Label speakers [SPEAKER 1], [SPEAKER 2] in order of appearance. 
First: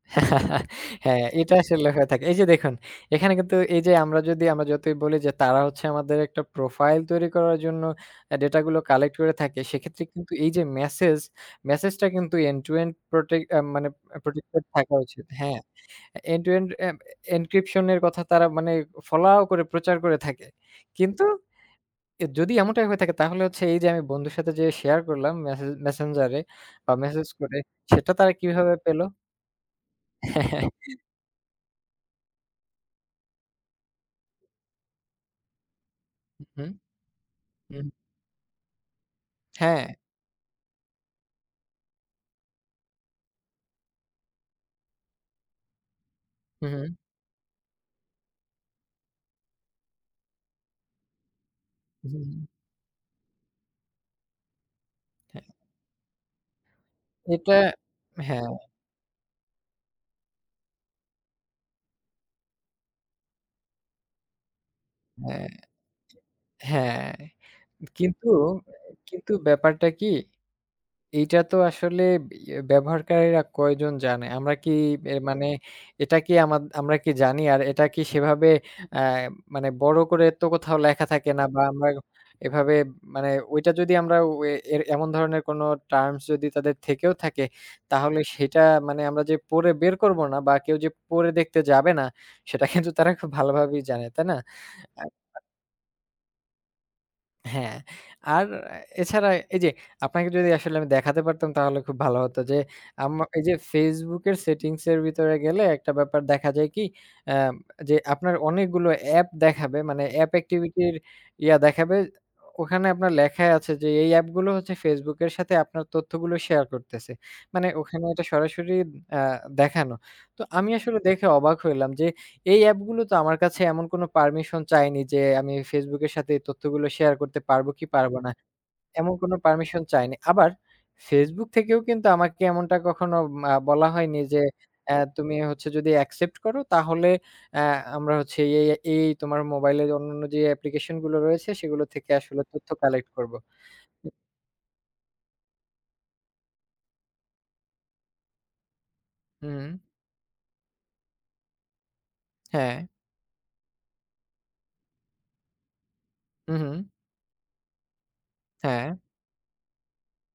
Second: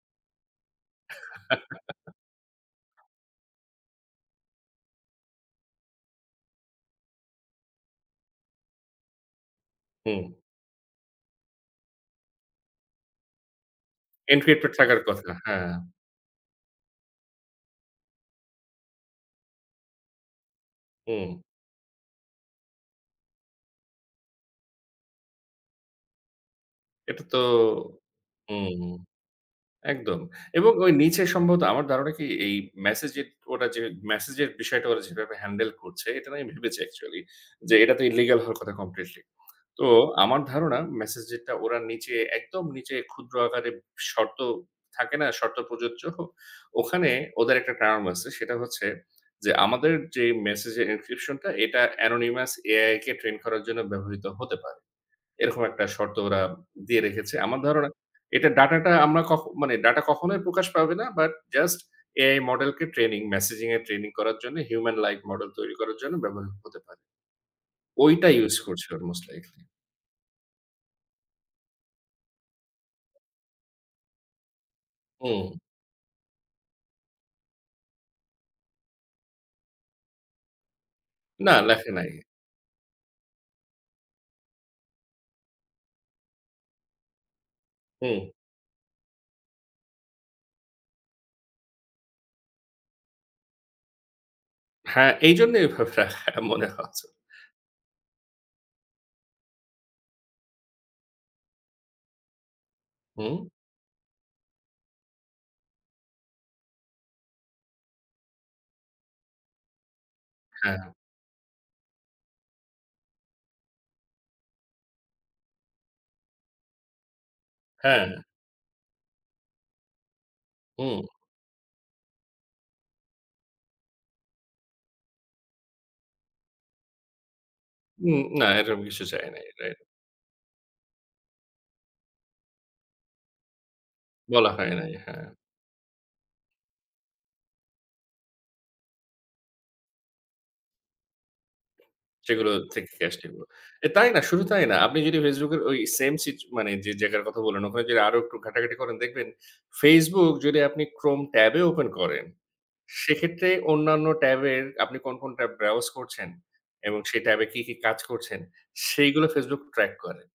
[SPEAKER 1] হ্যাঁ, এইটা আসলে হয়ে থাকে। এই যে দেখুন, এখানে কিন্তু এই যে, আমরা যদি আমরা যতই বলি যে, তারা হচ্ছে আমাদের একটা প্রোফাইল তৈরি করার জন্য এ ডেটাগুলো কালেক্ট করে থাকে, সেক্ষেত্রে
[SPEAKER 2] হুম।
[SPEAKER 1] কিন্তু এই যে মেসেজ, মেসেজটা কিন্তু end-to-end protect এ মানে, আ protected
[SPEAKER 2] encrypted
[SPEAKER 1] থাকা
[SPEAKER 2] থাকার
[SPEAKER 1] উচিত।
[SPEAKER 2] কথা।
[SPEAKER 1] হ্যাঁ?
[SPEAKER 2] হ্যাঁ।
[SPEAKER 1] এ end-to-end a m encryption এর কথা, তারা মানে এ ফলাও করে প্রচার করে থাকে। কিন্তু,
[SPEAKER 2] হুম।
[SPEAKER 1] এ যদি এমনটাই হয়ে থাকে, তাহলে হচ্ছে এই যে আমি বন্ধুর সাথে যে শেয়ার করলাম, মেসেজ Messenger এ বা
[SPEAKER 2] এটা
[SPEAKER 1] মেসেজ
[SPEAKER 2] তো
[SPEAKER 1] করে, সেটা তারা কিভাবে
[SPEAKER 2] হুম।
[SPEAKER 1] পেলো?
[SPEAKER 2] একদম। এবং ওই নিচে সম্ভবত, আমার ধারণা কি? এই মেসেজে ওরা যে, মেসেজের বিষয়টা ওরা যেভাবে হ্যান্ডেল করছে, এটা না আমি
[SPEAKER 1] হু,
[SPEAKER 2] ভেবেছি অ্যাকচুয়ালি। যে
[SPEAKER 1] হুম।
[SPEAKER 2] এটা তো ইল্লিগ্যাল হওয়ার কথা কমপ্লিটলি। তো,
[SPEAKER 1] হ্যাঁ।
[SPEAKER 2] আমার ধারণা, মেসেজেরটা ওরা নিচে একদম নিচে, ক্ষুদ্র আকারে শর্ত থাকে না, শর্ত প্রযোজ্য?
[SPEAKER 1] হু, হু।
[SPEAKER 2] ওখানে ওদের একটা টার্ম আছে, সেটা হচ্ছে যে, আমাদের যে মেসেজ এর encryption টা এটা
[SPEAKER 1] হু, হু।
[SPEAKER 2] anonymous AI কে ট্রেইন করার জন্য ব্যবহৃত হতে পারে।
[SPEAKER 1] হ্যাঁ।
[SPEAKER 2] এরকম একটা শর্ত ওরা দিয়ে রেখেছে।
[SPEAKER 1] এটা,
[SPEAKER 2] আমার ধারণা
[SPEAKER 1] হ্যাঁ।
[SPEAKER 2] এটা ডাটাটা আমরা কখ মানে, ডাটা কখনোই প্রকাশ পাবে না। বাট, just AI model কে ট্রেনিং মেসেজিং এর ট্রেনিং করার জন্য human like
[SPEAKER 1] হ্যাঁ,
[SPEAKER 2] model তৈরি করার জন্য, ব্যবহার হতে পারে।
[SPEAKER 1] হ্যাঁ। কিন্তু,
[SPEAKER 2] ঐটা ইঊজ
[SPEAKER 1] এ
[SPEAKER 2] করছে
[SPEAKER 1] এ
[SPEAKER 2] ওরা most
[SPEAKER 1] কিন্তু
[SPEAKER 2] likely।
[SPEAKER 1] ব্যাপারটা কি? এইটা তো আসলে, ইয়ে ব্যবহারকারীরা কয়জন জানে? আমরা কি এ মানে,
[SPEAKER 2] হুম।
[SPEAKER 1] এটা কি আমাদ আমরা কি জানি? আর এটা কি সেভাবে এ মানে বড় করে তো কোথাও লেখা থাকে না,
[SPEAKER 2] না,
[SPEAKER 1] বা আমরা
[SPEAKER 2] লেখে নাই।
[SPEAKER 1] এভাবে মানে, ওইটা যদি আমরা ও এ এমন ধরনের কোন টার্মস যদি তাদের থেকেও থাকে, তাহলে
[SPEAKER 2] হুম।
[SPEAKER 1] সেটা মানে আমরা যে পড়ে বের করবো না, বা কেউ যে পড়ে দেখতে যাবে না, সেটা কিন্তু তারা খুব ভালোভাবেই জানে। তাই না?
[SPEAKER 2] হ্যাঁ,
[SPEAKER 1] আচ্ছা
[SPEAKER 2] এইজন্যই ঐভাবে লেখাটা মনে হচ্ছে।
[SPEAKER 1] হ্যাঁ, আর এ এছাড়া, এই যে, আপনাকে যদি আসলে আমি দেখাতে পারতাম, তাহলে খুব ভালো হতো যে, আম আ
[SPEAKER 2] হুম।
[SPEAKER 1] এই যে Facebook এর সেটিংস এর ভিতরে গেলে, একটা ব্যাপার দেখা যায় কি, এ ম যে আপনার অনেকগুলো অ্যাপ দেখাবে মানে অ্যাপ
[SPEAKER 2] হ্যাঁ।
[SPEAKER 1] এক্টিভিটির ইয়া দেখাবে, ও ওখানে আপনার লেখাই আছে যে, এই অ্যাপগুলো হচ্ছে Facebook এর সাথে আপনার তথ্যগুলো শেয়ার করতেছে। মানে, ওখানে
[SPEAKER 2] হ্যাঁ।
[SPEAKER 1] এটা সরাসরি আ দেখানো। তো, আমি আসলে
[SPEAKER 2] হুম।
[SPEAKER 1] দেখে অবাক হইলাম যে, এই অ্যাপগুলো তো আমার কাছে এমন কোনো পারমিশন চায়নি যে, আমি Facebook এর সাথে এই তথ্যগুলো শেয়ার করতে পারবো, কি পারব
[SPEAKER 2] হুম।
[SPEAKER 1] না।
[SPEAKER 2] না, এরকম কিছু
[SPEAKER 1] এমন
[SPEAKER 2] চায়
[SPEAKER 1] কোন
[SPEAKER 2] নাই। রাইট।
[SPEAKER 1] পারমিশন চায়নি। আবার, Facebook থেকেও কিন্তু আমাকে এমনটা কখনো উম আ বলা হয়নি যে,
[SPEAKER 2] বলা হয় নাই।
[SPEAKER 1] এ
[SPEAKER 2] হ্যাঁ।
[SPEAKER 1] "তুমি হচ্ছো যদি অ্যাকসেপ্ট করো, তাহলে এ আমরা হচ্ছি এ এই, এ এই তোমার মোবাইলের অন্যান্য যে অ্যাপ্লিকেশন গুলো রয়েছে, সেগুলো থেকে আসলে
[SPEAKER 2] সেগুলো
[SPEAKER 1] তথ্য
[SPEAKER 2] থেকে
[SPEAKER 1] কালেক্ট করব।"
[SPEAKER 2] আসছিলো। এ তাই
[SPEAKER 1] উ
[SPEAKER 2] না, শুধু তাই না, আপনি যদি Facebook এর ওই সেইম সিচ মানে, যে জায়গার কথা বললেন, ওখানে যদি আরো একটু ঘাটাঘাটি করেন দেখবেন,
[SPEAKER 1] হুম।
[SPEAKER 2] Facebook যদি আপনি Chrome ট্যাবে ওপেন করেন,
[SPEAKER 1] হ্যাঁ।
[SPEAKER 2] সেক্ষেত্রে অন্যান্য ট্যাবের আপনি কোন, কোন tab browse করছেন
[SPEAKER 1] হুম, হুম।
[SPEAKER 2] এবং সেই ট্যাবে কি, কি কাজ করছেন,
[SPEAKER 1] হ্যাঁ।
[SPEAKER 2] সেইগুলো Facebook ট্র্যাক করে।